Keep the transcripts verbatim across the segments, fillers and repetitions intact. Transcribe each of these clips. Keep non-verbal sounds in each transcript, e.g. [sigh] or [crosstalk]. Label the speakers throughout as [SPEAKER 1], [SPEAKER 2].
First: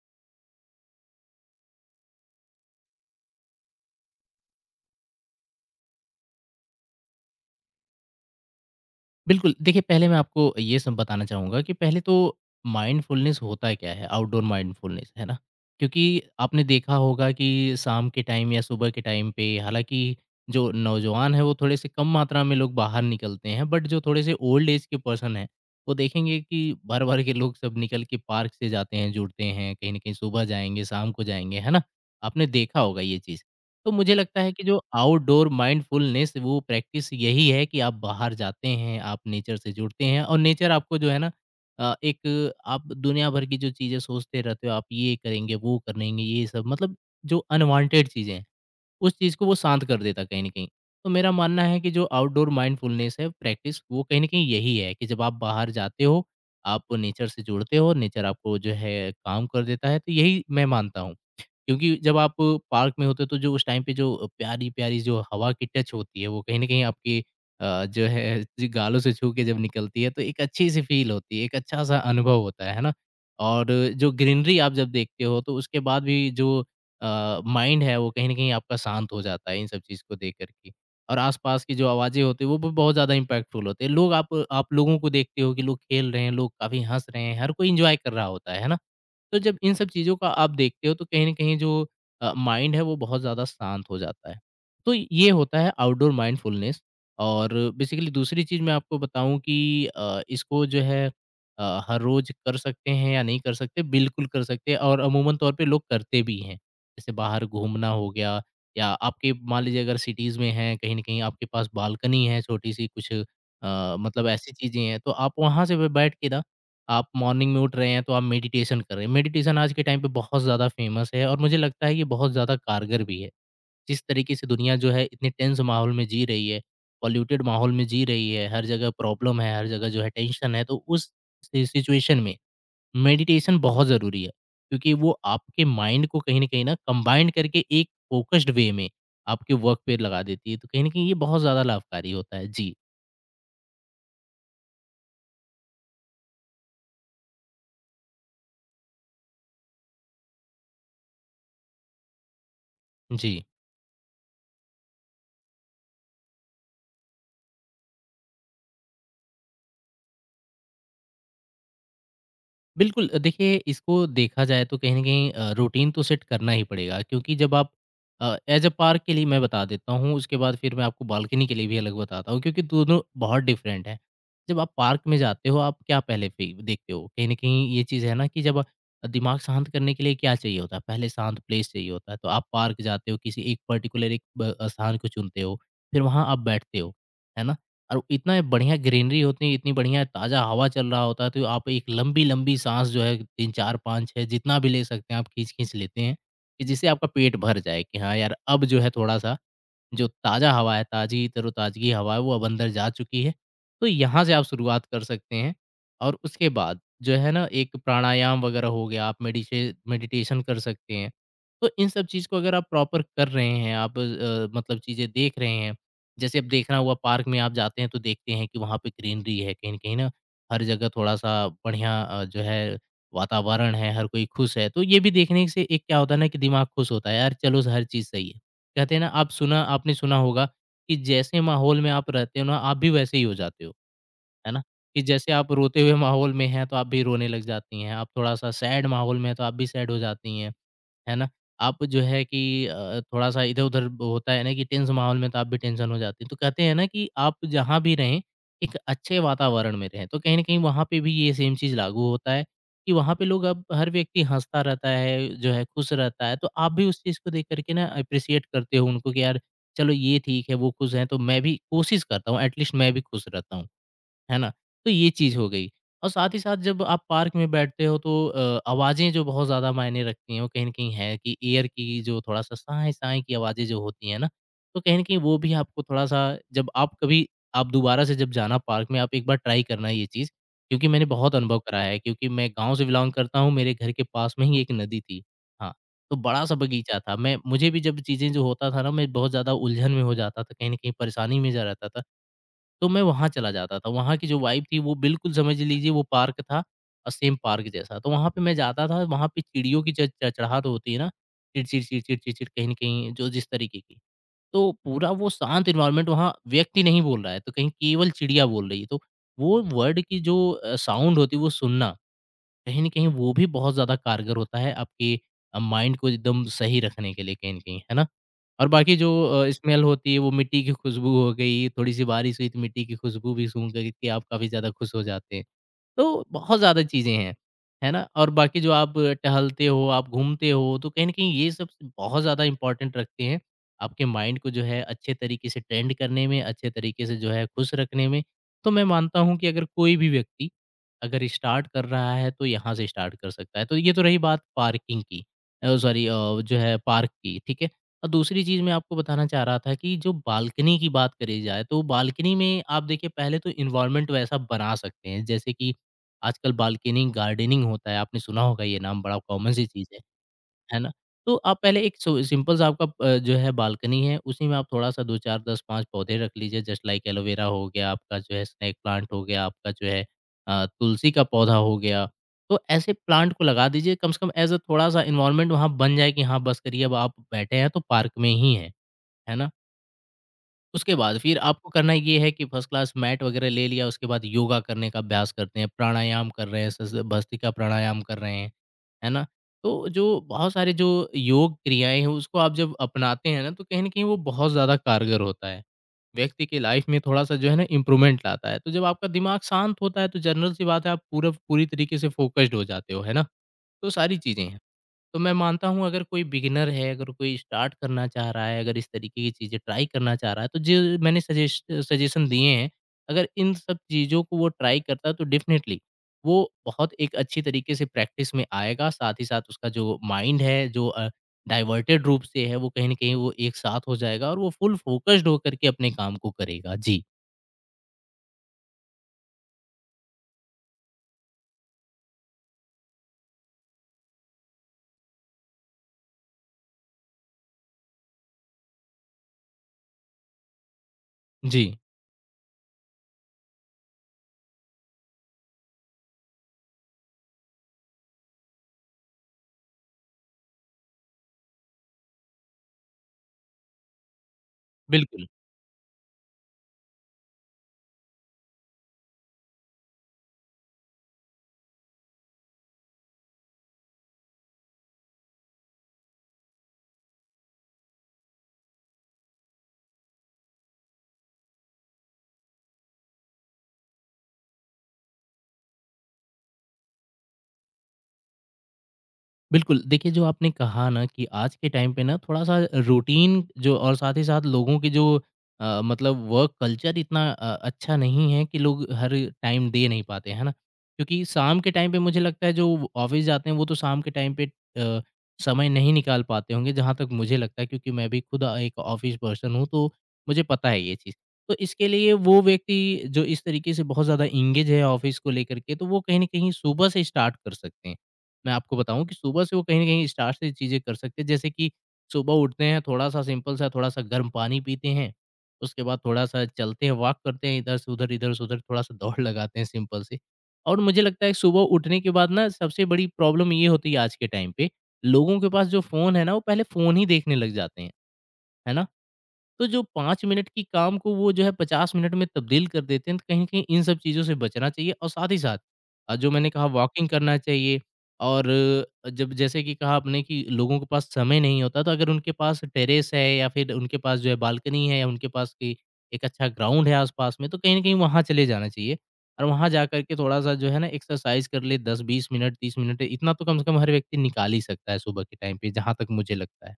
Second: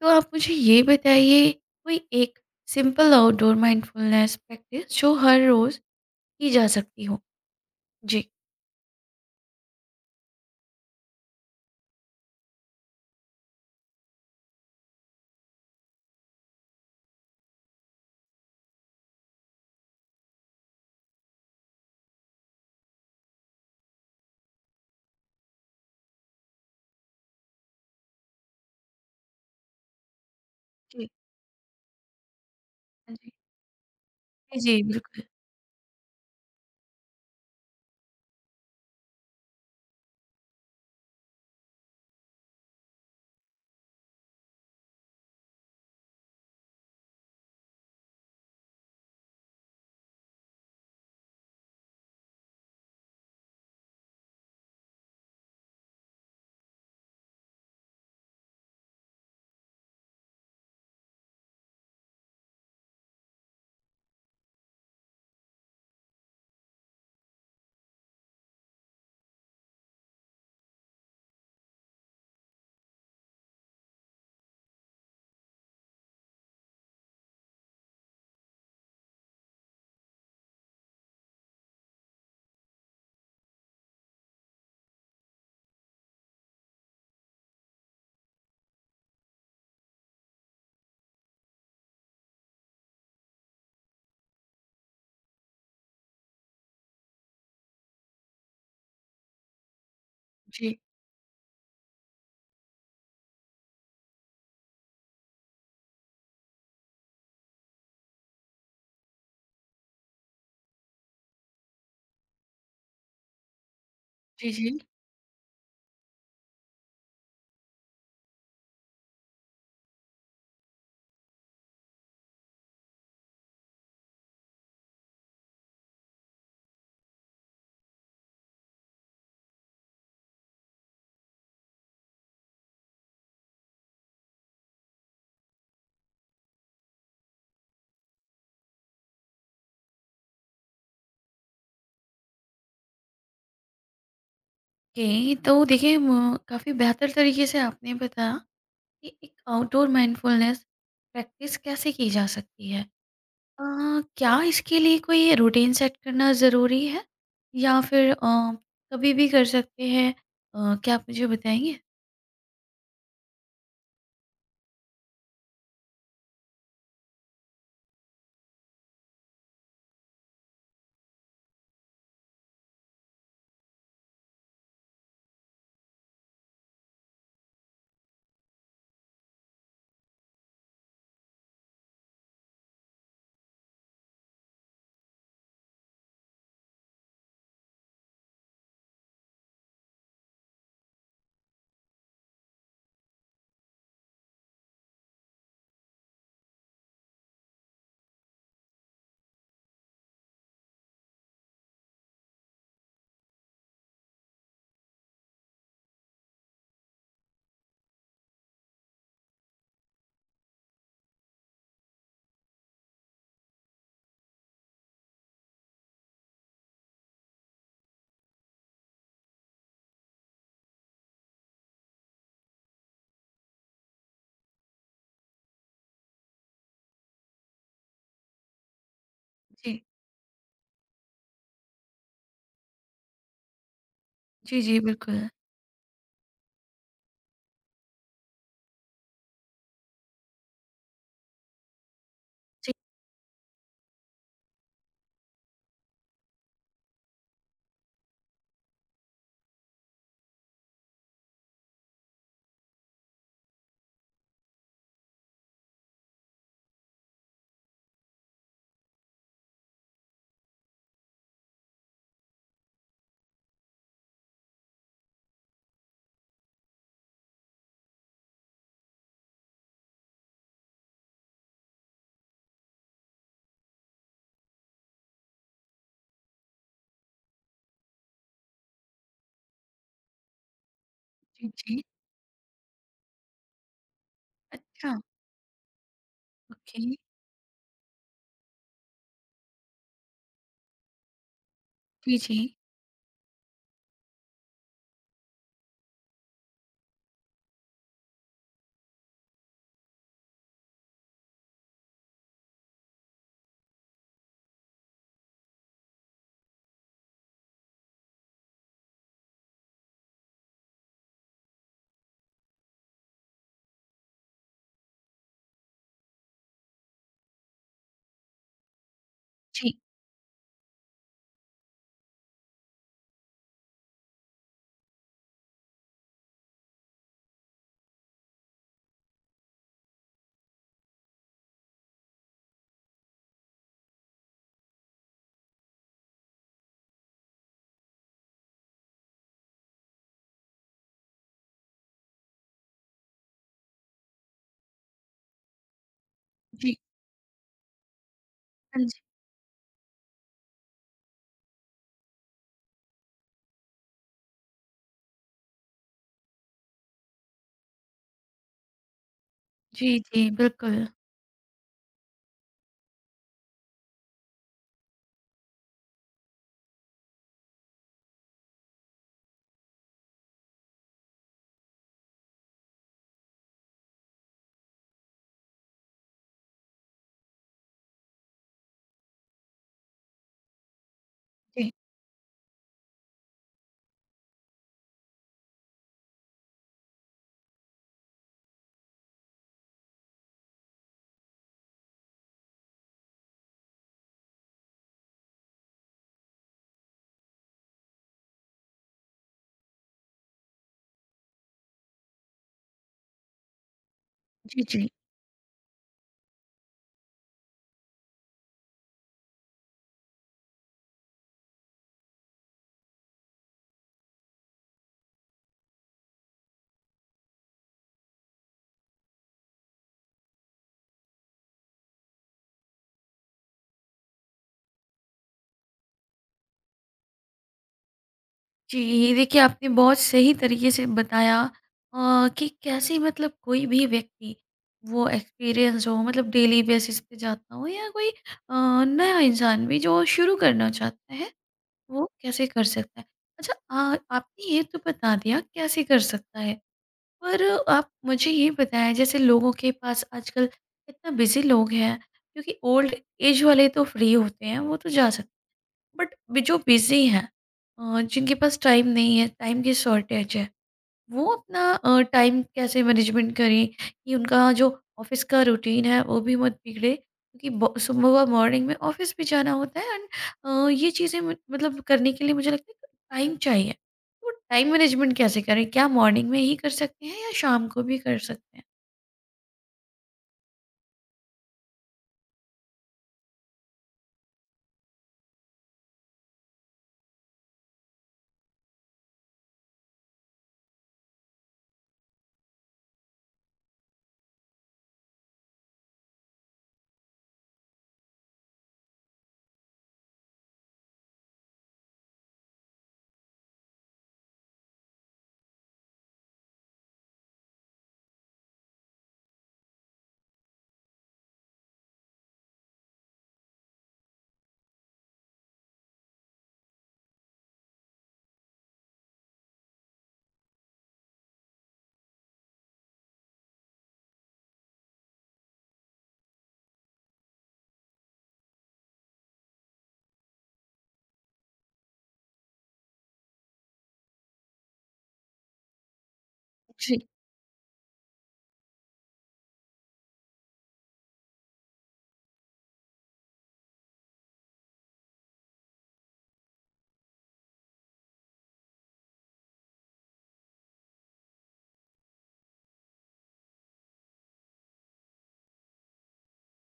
[SPEAKER 1] तो आप मुझे ये बताइए कोई एक सिंपल आउटडोर माइंडफुलनेस प्रैक्टिस जो हर रोज की जा सकती हो? जी।
[SPEAKER 2] बिल्कुल, देखिए पहले मैं आपको ये सब बताना चाहूँगा कि पहले तो माइंडफुलनेस होता क्या है? आउटडोर माइंडफुलनेस, है ना? क्योंकि आपने देखा होगा कि शाम के टाइम या सुबह के टाइम पे हालाँकि जो नौजवान हैं, वो थोड़े से कम मात्रा में लोग बाहर निकलते हैं, बट जो थोड़े से ओल्ड एज के पर्सन हैं, वो देखेंगे कि भर-भर के लोग सब निकल के पार्क से जाते हैं, जुड़ते हैं, कहीं न कहीं सुबह जाएँगे,
[SPEAKER 1] जी।
[SPEAKER 2] शाम को जाएँगे, है ना? आपने देखा होगा
[SPEAKER 1] हाँ
[SPEAKER 2] ये
[SPEAKER 1] जी।
[SPEAKER 2] चीज़। तो मुझे लगता है
[SPEAKER 1] जी,
[SPEAKER 2] कि जो
[SPEAKER 1] जी, बिल्कुल।
[SPEAKER 2] आउटडोर माइंडफुलनेस वो प्रैक्टिस यही है कि आप बाहर जाते हैं, आप नेचर से जुड़ते हैं और नेचर आपको जो है ना अ, एक आप दुनिया भर की जो चीज़ें सोचते रहते हो, आप ये करेंगे, वो करेंगे, ये सब मतलब जो अनवांटेड चीज़ें हैं, उस चीज़ को वो शांत कर देता है कहीं न कहीं। तो मेरा मानना है कि जो आउटडोर माइंडफुलनेस है प्रैक्टिस, वो कहीं न कहीं यही है कि जब आप बाहर जाते हो, आप नेचर से जुड़ते हो, नेचर आपको जो है काम कर देता है, तो यही मैं मानता हूँ। क्योंकि जब आप पार्क में होते हो तो जो उस टाइम पे जो प्यारी-प्यारी जो हवा की टच होती है वो कहीं न कहीं आपकी अ, जो है जी गालों से छू के जब निकलती है तो एक अच्छी-सी फ़ील होती है, एक अच्छा-सा अनुभव होता है, है ना? और जो ग्रीनरी आप जब देखते हो तो उसके बाद भी जो अ, माइंड है वो कहीं न कहीं आपका शांत हो जाता है इन सब चीज़ को देख कर के। और आस-पास की जो आवाज़ें होती हैं वो भी बहुत ज़्यादा इम्पैक्टफुल होते हैं। लोग आप आप लोगों को देखते हो कि लोग खेल रहे हैं, लोग काफ़ी हँस रहे हैं, हर कोई एन्जॉय कर रहा होता है, है ना? तो जब इन सब चीज़ों का आप देखते हो तो कहीं न कहीं जो अ, माइंड है वो बहुत ज़्यादा शांत हो जाता है। तो ये होता है आउटडोर माइंडफुलनेस और बेसिकली दूसरी चीज़ मैं आपको बताऊँ कि अ, इसको
[SPEAKER 1] जी,
[SPEAKER 2] जो है अ, हर रोज़ कर सकते हैं या नहीं कर सकते, बिल्कुल कर सकते हैं और अमूमन तौर पे लोग करते भी हैं। जैसे बाहर घूमना हो गया या आपके मान लीजिए अगर सिटीज़ में हैं, कहीं न कहीं आपके पास बालकनी है छोटी-सी कुछ अ, मतलब
[SPEAKER 1] जी,
[SPEAKER 2] ऐसी चीज़ें
[SPEAKER 1] जी।
[SPEAKER 2] हैं, तो आप वहाँ से ब बैठ के ना आप मॉर्निंग में उठ रहे हैं तो आप मेडिटेशन कर रहे हैं। मेडिटेशन आज के टाइम पे बहुत ज़्यादा फ़ेमस है और मुझे लगता है ये बहुत ज़्यादा कारगर भी है। जिस तरीके से दुनिया जो है इतने टेंस माहौल में जी रही है, पॉल्यूटेड माहौल में जी रही है, हर जगह प्रॉब्लम है, हर जगह जो है टेंशन है, तो उस सि सिचुएशन में मेडिटेशन बहुत ज़रूरी है। क्योंकि वो आपके माइंड को कहीं न कहीं ना कंबाइन करके एक फ़ोकस्ड वे में आपके वर्क पे लगा देती है। तो कहीं न कहीं ये बहुत ज़्यादा लाभकारी होता है। जी।
[SPEAKER 1] ओके, तो देखिए म काफ़ी बेहतर तरीके से आपने बताया कि एक आउटडोर माइंडफुलनेस प्रैक्टिस कैसे की जा सकती है।
[SPEAKER 2] जी।
[SPEAKER 1] अ, क्या इसके लिए कोई रूटीन सेट करना ज़रूरी है या फिर अ, कभी भी कर सकते हैं? अ, क्या आप मुझे बताएँगे?
[SPEAKER 2] बिल्कुल अ, देखिए इसको देखा जाए तो कहीं न कहीं अ, रूटीन तो सेट करना ही पड़ेगा क्योंकि जब आप अ, एज अ पार्क के लिए मैं बता देता हूँ, उसके बाद फिर मैं आपको बालकनी के लिए भी अलग बताता हूँ क्योंकि दोनों बहुत डिफरेंट है। जब आप पार्क में जाते हो, आप क्या पहले फी देखते हो? कहीं न कहीं ये चीज़ है ना कि जब दिमाग शांत करने के लिए क्या चाहिए होता है? पहले शांत प्लेस चाहिए होता है, तो आप पार्क जाते हो, किसी एक पर्टिकुलर एक ब स्थान को चुनते हो, फिर वहाँ आप बैठते हो, है ना? और इतना बढ़िया ग्रीनरी होती है, इतनी बढ़िया ताज़ा हवा चल रहा होता है, तो आप एक लंबी-लंबी साँस जो है तीन, चार, पाँच, छह जितना भी ले सकते हैं आप खींच-खींच लेते हैं, कि जिससे आपका पेट भर जाए कि हाँ यार, अब जो है थोड़ा-सा जो ताज़ा हवा है, ताज़ी तरोताज़गी हवा है, वो अब अंदर जा चुकी है। तो यहाँ से आप शुरुआत कर सकते हैं और उसके बाद जो है ना एक प्राणायाम वगैरह हो गया, आप मेडिशे मेडिटेशन कर सकते हैं। तो इन सब चीज़ को अगर आप प्रॉपर कर रहे हैं, आप अ, मतलब चीज़ें देख रहे हैं, जैसे अब देखना हुआ पार्क में आप जाते हैं तो देखते हैं कि वहाँ पे ग्रीनरी है कहीं न कहीं ना, हर जगह थोड़ा-सा बढ़िया अ, जो है वातावरण है, हर कोई खुश है। तो ये भी देखने से एक क्या होता है ना कि दिमाग खुश होता है, यार चलो हर चीज़ सही है। कहते हैं ना आप सुना
[SPEAKER 1] जी।
[SPEAKER 2] आपने सुना होगा कि जैसे माहौल में आप रहते हो ना आप भी वैसे ही हो जाते हो, है
[SPEAKER 1] जी,
[SPEAKER 2] ना?
[SPEAKER 1] जी,
[SPEAKER 2] कि
[SPEAKER 1] बिल्कुल।
[SPEAKER 2] जैसे आप रोते हुए माहौल में हैं तो आप भी रोने लग जाती हैं, आप थोड़ा-सा सैड माहौल में हैं तो आप भी सैड हो जाती हैं। है ना? आप जो है कि
[SPEAKER 1] जी,
[SPEAKER 2] अ, थोड़ा-सा इधर-उधर होता है ना कि टेंस माहौल में तो आप भी टेंशन हो जाती है। तो कहते हैं ना कि आप जहाँ भी रहें, एक अच्छे वातावरण में रहें। तो कहीं न कहीं वहाँ पे भी ये सेम चीज़ लागू होता है कि वहाँ पे लोग अब हर व्यक्ति हँसता रहता है, जो है खुश रहता है। तो आप भी उस चीज़ को देख कर के ना एप्रिशिएट करते हो उनको कि यार चलो ये ठीक है, वो खुश हैं तो मैं भी कोशिश करता हूँ एट लीस्ट मैं भी खुश रहता हूँ। है ना? तो ये चीज़ हो गई और साथ ही साथ जब आप पार्क में बैठते हो तो अ, आवाज़ें जो बहुत ज़्यादा मायने रखती हैं, वो कहीं न कहीं है कि एयर की जो थोड़ा-सा साँय-साँय की आवाज़ें जो होती हैं ना, तो कहीं न कहीं वो भी आपको थोड़ा-सा जब आप कभी आप दोबारा से जब जाना पार्क में, आप एक बार ट्राई करना ये चीज़, क्योंकि मैंने बहुत
[SPEAKER 1] जी,
[SPEAKER 2] अनुभव करा
[SPEAKER 1] जी।
[SPEAKER 2] है क्योंकि मैं गाँव से बिलॉन्ग करता हूँ, मेरे घर के पास में ही एक
[SPEAKER 1] अच्छा,
[SPEAKER 2] नदी थी। हाँ, तो बड़ा-सा
[SPEAKER 1] ओके।
[SPEAKER 2] बगीचा था। मैं मुझे भी जब चीज़ें जो होता था ना, मैं बहुत ज़्यादा उलझन में हो जाता था, कहीं न कहीं परेशानी में जा रहता था।
[SPEAKER 1] जी, जी।
[SPEAKER 2] तो मैं वहाँ चला जाता था। वहाँ की जो वाइब थी वो बिल्कुल समझ लीजिए वो पार्क था और सेम पार्क जैसा। तो वहाँ पे मैं जाता था, वहाँ पे चिड़ियों की च चहचहाट होती है ना, चिड़चिड़, चिड़चिड़, चिड़चिड़ कहीं न कहीं जो जिस तरीके की। तो पूरा वो शांत एनवायरनमेंट वहाँ व्यक्ति नहीं बोल रहा है, तो कहीं केवल चिड़िया बोल रही है। तो वो वर्ड की जो अ, साउंड होती है वो सुनना कहीं न कहीं वो भी बहुत ज़्यादा कारगर होता है आपके अ, माइंड को एकदम सही रखने के लिए कहीं न कहीं, है ना? और बाकी जो अ,
[SPEAKER 1] जी,
[SPEAKER 2] स्मेल होती है वो मिट्टी की खुशबू हो गई, थोड़ी-सी बारिश हुई तो मिट्टी की खुशबू भी सूँघ के आप काफ़ी ज़्यादा खुश हो जाते हैं। तो बहुत ज़्यादा चीज़ें हैं, है ना? और बाकी जो आप टहलते हो, आप घूमते हो, तो कहीं न कहीं ये सब बहुत ज़्यादा इम्पोर्टेंट रखते हैं, आपके माइंड को जो है अच्छे तरीके से ट्रेंड करने में, अच्छे तरीके से जो है खुश रखने में। तो मैं मानता हूँ कि अगर कोई भी व्यक्ति अगर स्टार्ट कर रहा है, तो यहाँ से स्टार्ट कर सकता है। तो ये तो रही बात पार्किंग की अ, सॉरी अ, जो
[SPEAKER 1] जी।
[SPEAKER 2] है पार्क की, ठीक है? और दूसरी चीज़ मैं
[SPEAKER 1] हाँ
[SPEAKER 2] आपको
[SPEAKER 1] जी।
[SPEAKER 2] बताना चाह रहा था कि जो बालकनी की बात करी जाए, तो बालकनी में आप देखिए पहले तो एनवायरनमेंट वैसा बना सकते हैं, जैसे कि आजकल बाल्कनिंग, गार्डनिंग होता है, आपने सुना होगा ये नाम, बड़ा कॉमन सी
[SPEAKER 1] जी,
[SPEAKER 2] चीज़ है,
[SPEAKER 1] जी,
[SPEAKER 2] है
[SPEAKER 1] बिल्कुल।
[SPEAKER 2] ना? तो आप पहले एक सो सिंपल सा आपका अ, जो है बालकनी है, उसी में आप थोड़ा-सा दो, चार, दस, पाँच पौधे रख लीजिए, जस्ट लाइक एलोवेरा हो गया, आपका जो है स्नेक प्लांट हो गया, आपका जो है अ, तुलसी का पौधा हो गया। तो ऐसे प्लांट को लगा दीजिए, कम से कम एज़ अ थोड़ा-सा एनवायरनमेंट वहाँ बन जाए कि हाँ, बस करिए अब आप बैठे हैं तो पार्क में ही हैं, है ना? उसके बाद फिर आपको
[SPEAKER 1] जी,
[SPEAKER 2] करना ये है कि फर्स्ट क्लास मैट वगैरह ले लिया, उसके बाद योगा करने का अभ्यास करते हैं, प्राणायाम कर रहे हैं, सस भस्त्रिका प्राणायाम कर रहे हैं, है ना? तो जो बहुत सारे जो योग क्रियाएँ हैं, उसको आप जब अपनाते हैं ना, तो कहीं न कहीं वो बहुत ज़्यादा कारगर होता है। व्यक्ति की लाइफ़ में थोड़ा-सा जो है ना इम्प्रूवमेंट लाता है। तो जब आपका दिमाग शांत होता है, तो जनरल सी बात है आप पूरा पूरी तरीके से फ़ोकस्ड हो जाते हो, है ना? तो सारी चीज़ें हैं।
[SPEAKER 1] जी, जी।
[SPEAKER 2] तो मैं मानता हूँ अगर कोई बिगिनर है, अगर कोई स्टार्ट करना चाह रहा है, अगर इस तरीके की चीज़ें ट्राई करना चाह रहा है, तो जो मैंने सजेस्ट सजेशन दिए हैं, अगर इन सब चीज़ों को वो ट्राई करता है तो डेफ़िनेटली वो बहुत एक अच्छी तरीके से प्रैक्टिस में आएगा। साथ ही साथ उसका जो माइंड है, जो अ, डाइवर्टेड रूप से है, वो कहीं न कहीं वो एक साथ हो जाएगा और वो फुल फ़ोकस्ड होकर के अपने काम को करेगा। जी।
[SPEAKER 1] जी, देखिए आपने बहुत सही तरीके से बताया अ, कि कैसे मतलब कोई भी व्यक्ति वो एक्सपीरियंस हो मतलब डेली बेसिस पे जाता हो या कोई अ, नया इंसान भी जो शुरू करना चाहता है,
[SPEAKER 2] जी,
[SPEAKER 1] वो कैसे कर सकता है? अच्छा अ, आपने ये तो बता दिया कैसे कर सकता है। पर आप मुझे ये बताएँ जैसे लोगों के पास आजकल इतना बिज़ी लोग हैं क्योंकि ओल्ड एज वाले तो फ्री होते हैं वो तो जा
[SPEAKER 2] बिल्कुल।
[SPEAKER 1] सकते बट जो बिज़ी हैं अ, जिनके पास टाइम नहीं है टाइम की शॉर्टेज है वो अपना अ, टाइम कैसे मैनेजमेंट करें कि उनका जो ऑफिस का रूटीन है वो भी मत बिगड़े क्योंकि ब- सुबह मॉर्निंग में ऑफिस भी जाना होता है एंड ये चीज़ें मु- मतलब करने के लिए मुझे लगता है टाइम चाहिए तो टाइम मैनेजमेंट कैसे करें क्या मॉर्निंग में ही कर सकते हैं या शाम को भी कर सकते हैं?
[SPEAKER 2] बिल्कुल, देखिए जो आपने कहा ना कि आज के टाइम पे ना थोड़ा-सा रूटीन जो और साथ ही साथ लोगों की जो अ, मतलब वर्क कल्चर इतना अ, अच्छा नहीं है कि लोग हर टाइम दे नहीं पाते, है ना? क्योंकि शाम के टाइम पे मुझे लगता है जो ऑफ़िस जाते हैं वो तो शाम के टाइम पे अ, समय नहीं निकाल पाते होंगे जहाँ तक मुझे लगता है क्योंकि मैं भी खुद एक ऑफ़िस पर्सन हूँ, तो मुझे पता है ये चीज़। तो इसके लिए वो व्यक्ति जो इस तरीके से बहुत ज़्यादा एंगेज है ऑफ़िस को लेकर के, तो वो कहीं न कहीं सुबह से स्टार्ट कर सकते हैं। मैं आपको बताऊँ कि सुबह से वो कहीं न कहीं स्टार्ट से चीज़ें कर सकते हैं। जैसे कि सुबह उठते हैं, थोड़ा-सा सिंपल-सा थोड़ा-सा गर्म पानी पीते हैं, उसके बाद थोड़ा-सा चलते हैं, वॉक करते हैं इधर से उधर, इधर से उधर थोड़ा-सा दौड़ लगाते हैं सिंपल सी। और मुझे लगता है सुबह उठने के बाद ना सबसे बड़ी प्रॉब्लम ये होती है आज के टाइम पे, लोगों के पास जो फ़ोन है ना, वो पहले फ़ोन ही देखने लग जाते हैं। है ना? तो जो पाँच मिनट की काम को वो जो है पचास मिनट में तब्दील कर देते हैं, तो कहीं न कहीं इन सब चीज़ों से बचना चाहिए और साथ ही साथ अ, जो मैंने कहा
[SPEAKER 1] जी
[SPEAKER 2] वॉकिंग करना चाहिए और अ, जब जैसे कि कहा आपने कि लोगों के पास समय नहीं होता, तो अगर उनके पास टेरेस है या फिर उनके पास जो है बालकनी है या उनके पास कि एक अच्छा ग्राउंड है आस-पास में, तो कहीं न कहीं वहाँ चले जाना चाहिए और वहाँ जा कर के थोड़ा-सा जो है ना एक्सरसाइज़ कर ले दस, बीस मिनट, तीस मिनट इतना तो कम से कम हर व्यक्ति निकाल ही सकता है सुबह के टाइम पे, जहाँ तक मुझे लगता है।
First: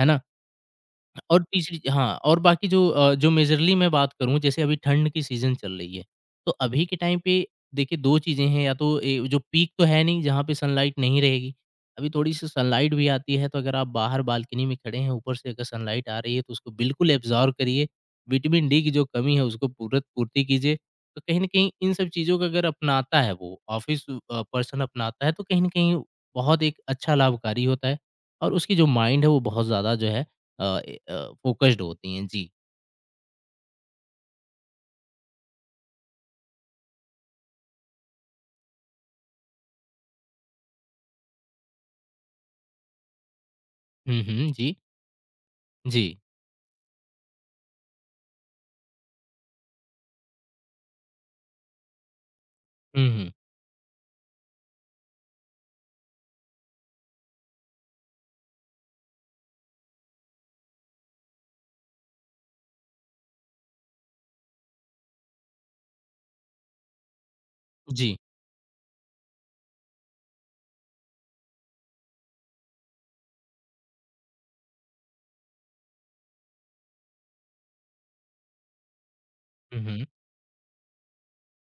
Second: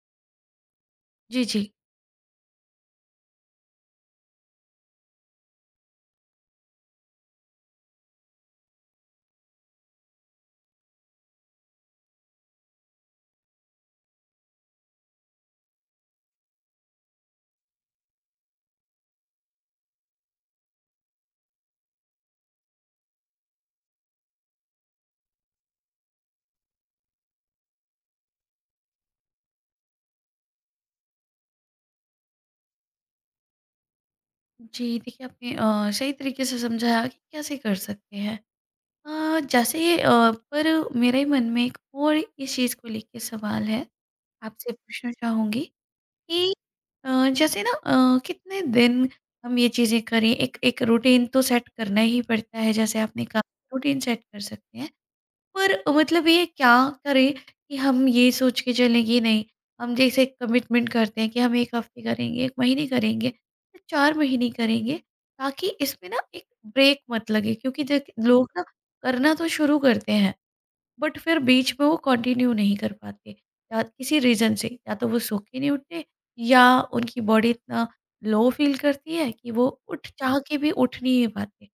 [SPEAKER 2] है ना?
[SPEAKER 1] जी।
[SPEAKER 2] और
[SPEAKER 1] जी
[SPEAKER 2] तीसरी हाँ, और बाकी जो अ, जो मेजरली मैं बात करूँ जैसे अभी ठंड की सीज़न चल रही है, तो अभी के टाइम पे देखिए दो चीज़ें हैं या तो ए, जो पीक तो है नहीं जहाँ पे सनलाइट नहीं रहेगी, अभी थोड़ी-सी सनलाइट भी आती है तो अगर आप बाहर बालकनी में खड़े हैं ऊपर से अगर सनलाइट आ रही है तो उसको बिल्कुल एब्ज़ॉर्ब करिए, विटामिन डी की जो कमी है उसको पूरत पूर्ति कीजिए। तो कहीं न कहीं इन सब चीज़ों को अगर अपनाता है वो ऑफ़िस अ, पर्सन अपनाता है तो कहीं न कहीं बहुत एक अच्छा लाभकारी होता है और उसकी जो माइंड है वो बहुत ज़्यादा जो है अ, ए अ, फ़ोकस्ड होती हैं। जी।
[SPEAKER 1] जी। देखिए आपने अ, सही तरीके से समझाया कि कैसे कर सकते हैं अ, जैसे अ, पर मेरे मन में एक और इस चीज़ को लेके सवाल है
[SPEAKER 2] हुँ, हुँ।
[SPEAKER 1] आपसे
[SPEAKER 2] जी,
[SPEAKER 1] पूछना चाहूँगी
[SPEAKER 2] जी।
[SPEAKER 1] कि अ, जैसे ना अ, कितने दिन हम ये चीज़ें करें? एक एक रूटीन तो सेट करना ही पड़ता है, जैसे
[SPEAKER 2] हुँ,
[SPEAKER 1] आपने
[SPEAKER 2] हुँ।
[SPEAKER 1] कहा रूटीन सेट कर सकते हैं। पर मतलब ये क्या करें कि हम ये सोच के चलें कि नहीं, हम जैसे कमिटमेंट करते हैं कि हम एक हफ़्ते करेंगे, एक महीने करेंगे, चार महीने करेंगे, ताकि इसमें ना एक ब्रेक मत लगे क्योंकि देख
[SPEAKER 2] जी।
[SPEAKER 1] लोग ना करना तो शुरू करते हैं। बट फिर बीच में वो कंटिन्यू नहीं कर पाते या किसी रीज़न से या तो वो सो के नहीं उठते या उनकी बॉडी इतना लो फील करती है कि वो
[SPEAKER 2] हुँ, हुँ।
[SPEAKER 1] उठ चाह के भी उठ नहीं पाते।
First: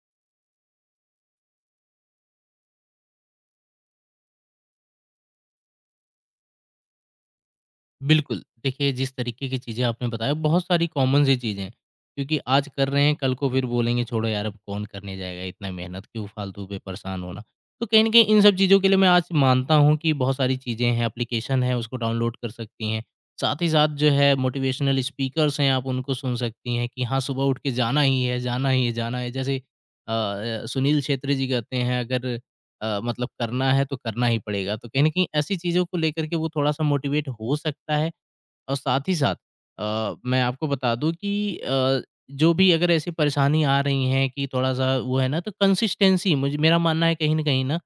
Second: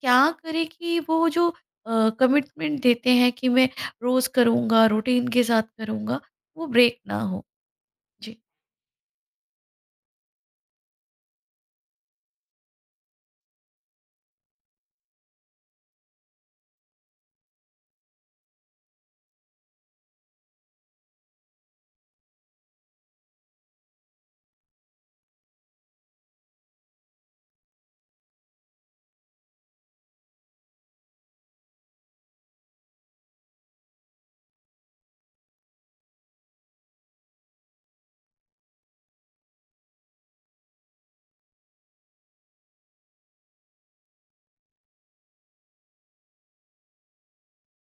[SPEAKER 1] क्या करें कि वो जो कमिटमेंट देते हैं कि मैं रोज़ करूँगा रूटीन के साथ करूँगा वो ब्रेक ना हो? जी।
[SPEAKER 2] बिल्कुल, देखिए जिस तरीके की चीज़ें आपने बताया बहुत सारी कॉमन सी चीज़ें हैं, क्योंकि आज कर रहे हैं कल को फिर बोलेंगे छोड़ो यार अब कौन करने जाएगा इतना मेहनत क्यों फ़ालतू पे परेशान होना। तो कहीं न कहीं इन सब चीज़ों के लिए मैं आज मानता हूँ कि बहुत सारी चीज़ें हैं, एप्लीकेशन है उसको डाउनलोड कर सकती हैं। साथ ही साथ जो है मोटिवेशनल स्पीकर्स हैं आप उनको सुन सकती हैं कि हाँ, सुबह उठ के जाना ही है, जाना ही है, जाना है। जैसे अ अ, सुनील छेत्री जी कहते हैं अगर अ, मतलब करना है तो करना ही पड़ेगा। तो कहीं न कहीं ऐसी चीज़ों को लेकर के वो थोड़ा-सा मोटिवेट हो सकता है और साथ ही साथ अ, मैं आपको बता दूँ कि अ, जो भी अगर ऐसी परेशानी आ रही हैं कि थोड़ा-सा वो है ना तो कंसिस्टेंसी मुझे मेरा मानना है कहीं न कहीं ना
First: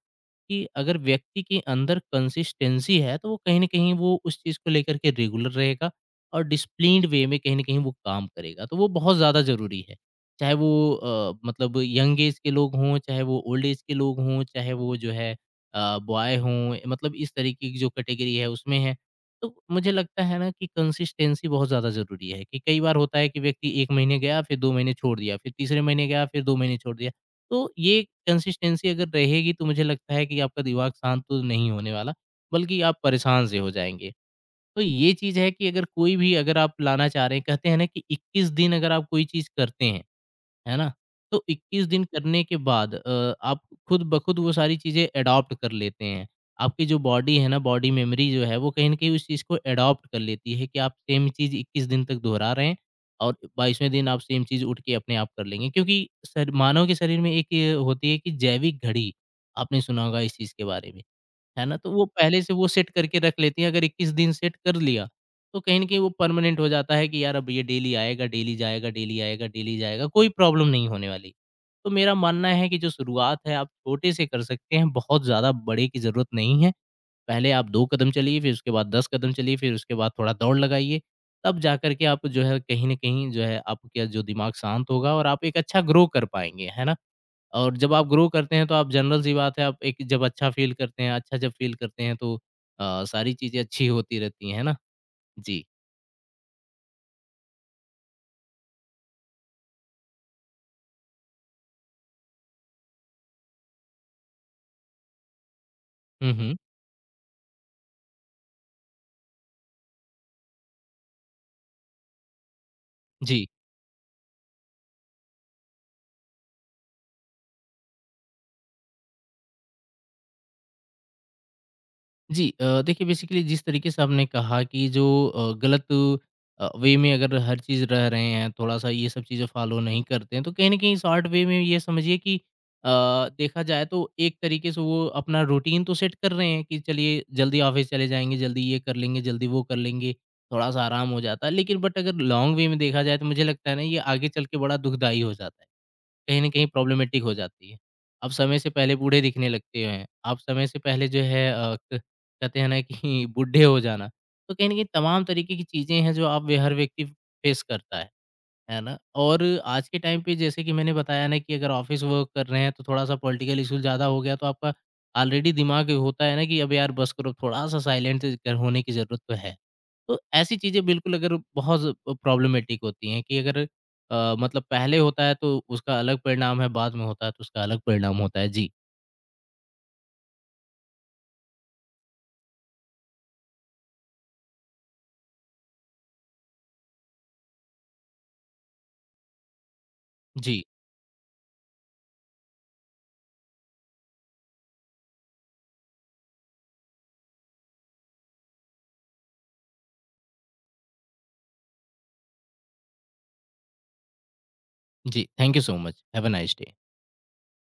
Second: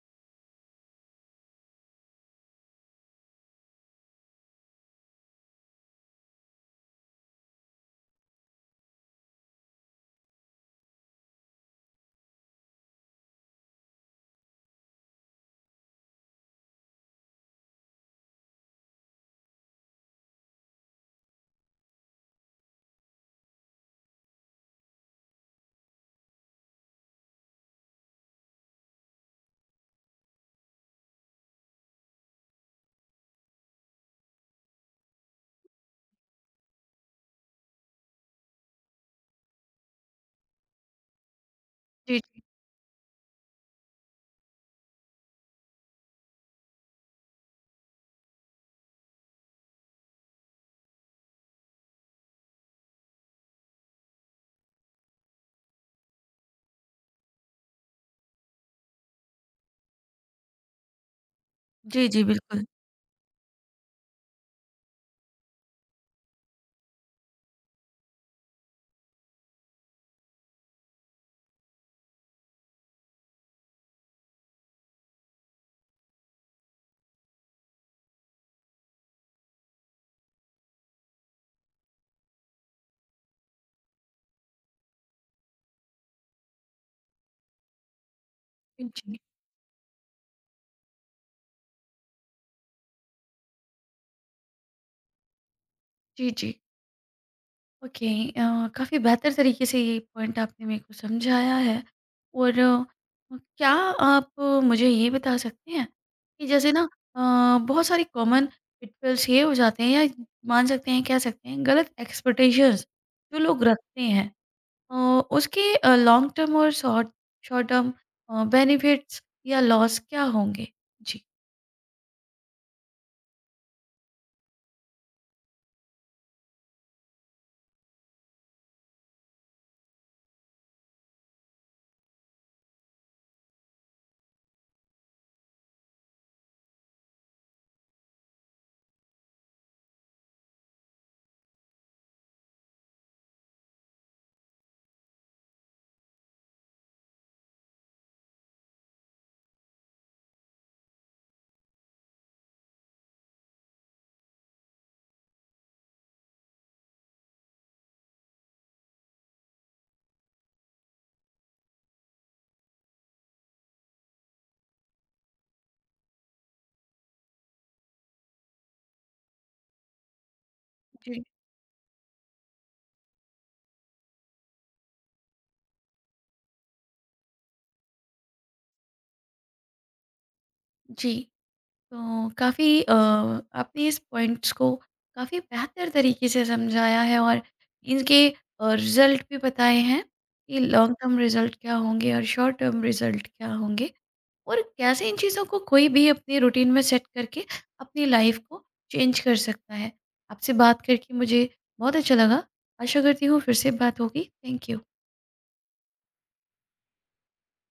[SPEAKER 2] कि अगर व्यक्ति के अंदर कंसिस्टेंसी है तो वो कहीं न कहीं वो उस चीज़ को लेकर के रेगुलर रहेगा और डिसिप्लिन्ड वे में कहीं न कहीं वो काम करेगा। तो वो बहुत ज़्यादा ज़रूरी है। चाहे वो अ, मतलब यंग एज के लोग हों, चाहे वो ओल्ड एज के लोग हों, चाहे वो जो है अ, बॉय हों, मतलब इस तरीके की जो कैटेगरी है उसमें है। तो मुझे लगता है ना कि कंसिस्टेंसी बहुत ज़्यादा ज़रूरी है कि कई बार होता है कि व्यक्ति एक महीने गया, फिर दो महीने छोड़ दिया, फिर तीसरे महीने गया, फिर दो महीने छोड़ दिया। तो ये कंसिस्टेंसी अगर रहेगी तो मुझे लगता है कि आपका दिमाग शांत तो नहीं होने वाला, बल्कि आप परेशान से हो जाएँगे। तो ये चीज़ है कि अगर कोई भी अगर आप लाना चाह रहे हैं कहते हैं ना कि इक्कीस दिन अगर आप कोई चीज़ करते हैं, है ना? तो इक्कीस दिन
[SPEAKER 1] जी जी।
[SPEAKER 2] करने के बाद अ, आप खुद ब खुद वो सारी चीज़ें एडॉप्ट कर लेते हैं। आपकी जो बॉडी है ना, बॉडी मेमोरी जो है, वो कहीं न कहीं उस चीज़ को एडॉप्ट कर लेती है कि आप सेम चीज़ इक्कीस दिन तक दोहरा रहे हैं और बाईसवें दिन आप सेम चीज़ उठ के अपने आप कर लेंगे। क्योंकि सर मानव के शरीर में एक ये होती है कि जैविक घड़ी, आपने सुना होगा इस चीज़ के बारे में। है ना? तो वो
[SPEAKER 1] जी जी,
[SPEAKER 2] पहले से
[SPEAKER 1] बिल्कुल।
[SPEAKER 2] वो सेट करके रख लेती हैं, अगर इक्कीस दिन सेट कर लिया, तो कहीं न कहीं वो परमानेंट हो जाता है कि यार अब ये डेली आएगा, डेली जाएगा, डेली आएगा, डेली जाएगा, कोई प्रॉब्लम नहीं होने वाली। तो मेरा मानना है कि जो शुरुआत है आप छोटे से कर सकते हैं, बहुत ज़्यादा बड़े की ज़रूरत नहीं है। पहले आप दो कदम चलिए, फिर उसके बाद दस कदम चलिए, फिर उसके बाद थोड़ा दौड़ लगाइए, तब जा कर के आप जो है कहीं न कहीं जो है आपका जो दिमाग शांत होगा और आप एक अच्छा ग्रो कर पाएँगे, है ना? और जब आप ग्रो करते हैं तो आप
[SPEAKER 1] जी
[SPEAKER 2] जनरल सी बात है आप एक जब अच्छा फ़ील करते हैं अच्छा जब फ़ील करते हैं तो अ, सारी चीज़ें अच्छी होती रहती हैं, है ना? जी।
[SPEAKER 1] जी जी। ओके, अ, काफ़ी बेहतर तरीके से ये पॉइंट आपने मेरे को समझाया है और अ, क्या आप अ, मुझे ये बता सकते हैं
[SPEAKER 2] हुँ,
[SPEAKER 1] कि
[SPEAKER 2] हुँ।
[SPEAKER 1] जैसे ना अ, बहुत सारी कॉमन पिटफॉल्स ये हो जाते हैं या मान सकते हैं कह सकते हैं गलत एक्सपेक्टेशंस जो
[SPEAKER 2] जी।
[SPEAKER 1] लोग रखते हैं अ, उसके लॉन्ग टर्म और शॉर्ट शॉर्ट टर्म बेनिफिट्स या लॉस क्या होंगे? जी
[SPEAKER 2] जी अ, देखिए बेसिकली जिस तरीके से आपने कहा कि जो अ, गलत अ, वे में अगर हर चीज़ रह रहे हैं, थोड़ा-सा ये सब चीज़ें फ़ॉलो नहीं करते हैं, तो कहीं न कहीं शॉर्ट वे में ये समझिए कि अ, देखा जाए तो एक तरीके से वो अपना रूटीन तो सेट कर रहे हैं कि चलिए जल्दी ऑफ़िस चले जाएँगे, जल्दी ये कर लेंगे, जल्दी वो कर लेंगे, थोड़ा-सा आराम हो जाता है। लेकिन बट अगर लॉन्ग वे में देखा जाए तो मुझे लगता है ना ये आगे चल के बड़ा दुखदायी हो जाता है। कहीं न कहीं प्रॉब्लमेटिक हो जाती है। आप समय से पहले बूढ़े दिखने लगते हैं, आप समय से पहले जो है अ, क कहते हैं ना कि [laughs] बूढ़े हो जाना। तो कहीं न कहीं तमाम तरीके की चीज़ें हैं जो आप वे हर व्यक्ति फेस करता है। है ना? और आज के टाइम पे जैसे कि मैंने बताया ना कि अगर ऑफ़िस वर्क कर रहे हैं तो थोड़ा-सा पॉलिटिकल इश्यू ज़्यादा हो गया तो आपका ऑलरेडी दिमाग होता है ना कि अब यार बस करो थोड़ा-सा साइलेंट कर होने की ज़रूरत तो है। तो ऐसी चीज़ें बिल्कुल
[SPEAKER 1] जी
[SPEAKER 2] अगर बहुत प्रॉब्लमैटिक होती हैं कि अगर अ, मतलब पहले होता है तो उसका अलग परिणाम है, बाद में होता है तो उसका अलग परिणाम होता है। जी,
[SPEAKER 1] जी। तो काफ़ी अ, आपने इस पॉइंट्स को काफ़ी बेहतर तरीके से समझाया है और इनके रिजल्ट भी बताए हैं कि
[SPEAKER 2] जी,
[SPEAKER 1] लॉन्ग टर्म रिजल्ट क्या होंगे और शॉर्ट टर्म रिजल्ट क्या होंगे और कैसे इन चीज़ों को कोई भी अपनी रूटीन में सेट करके अपनी लाइफ को चेंज कर सकता है। आपसे बात करके मुझे बहुत अच्छा लगा। आशा करती हूँ फिर से बात होगी। Thank you.
[SPEAKER 2] जी। Thank you so much. Have a nice day.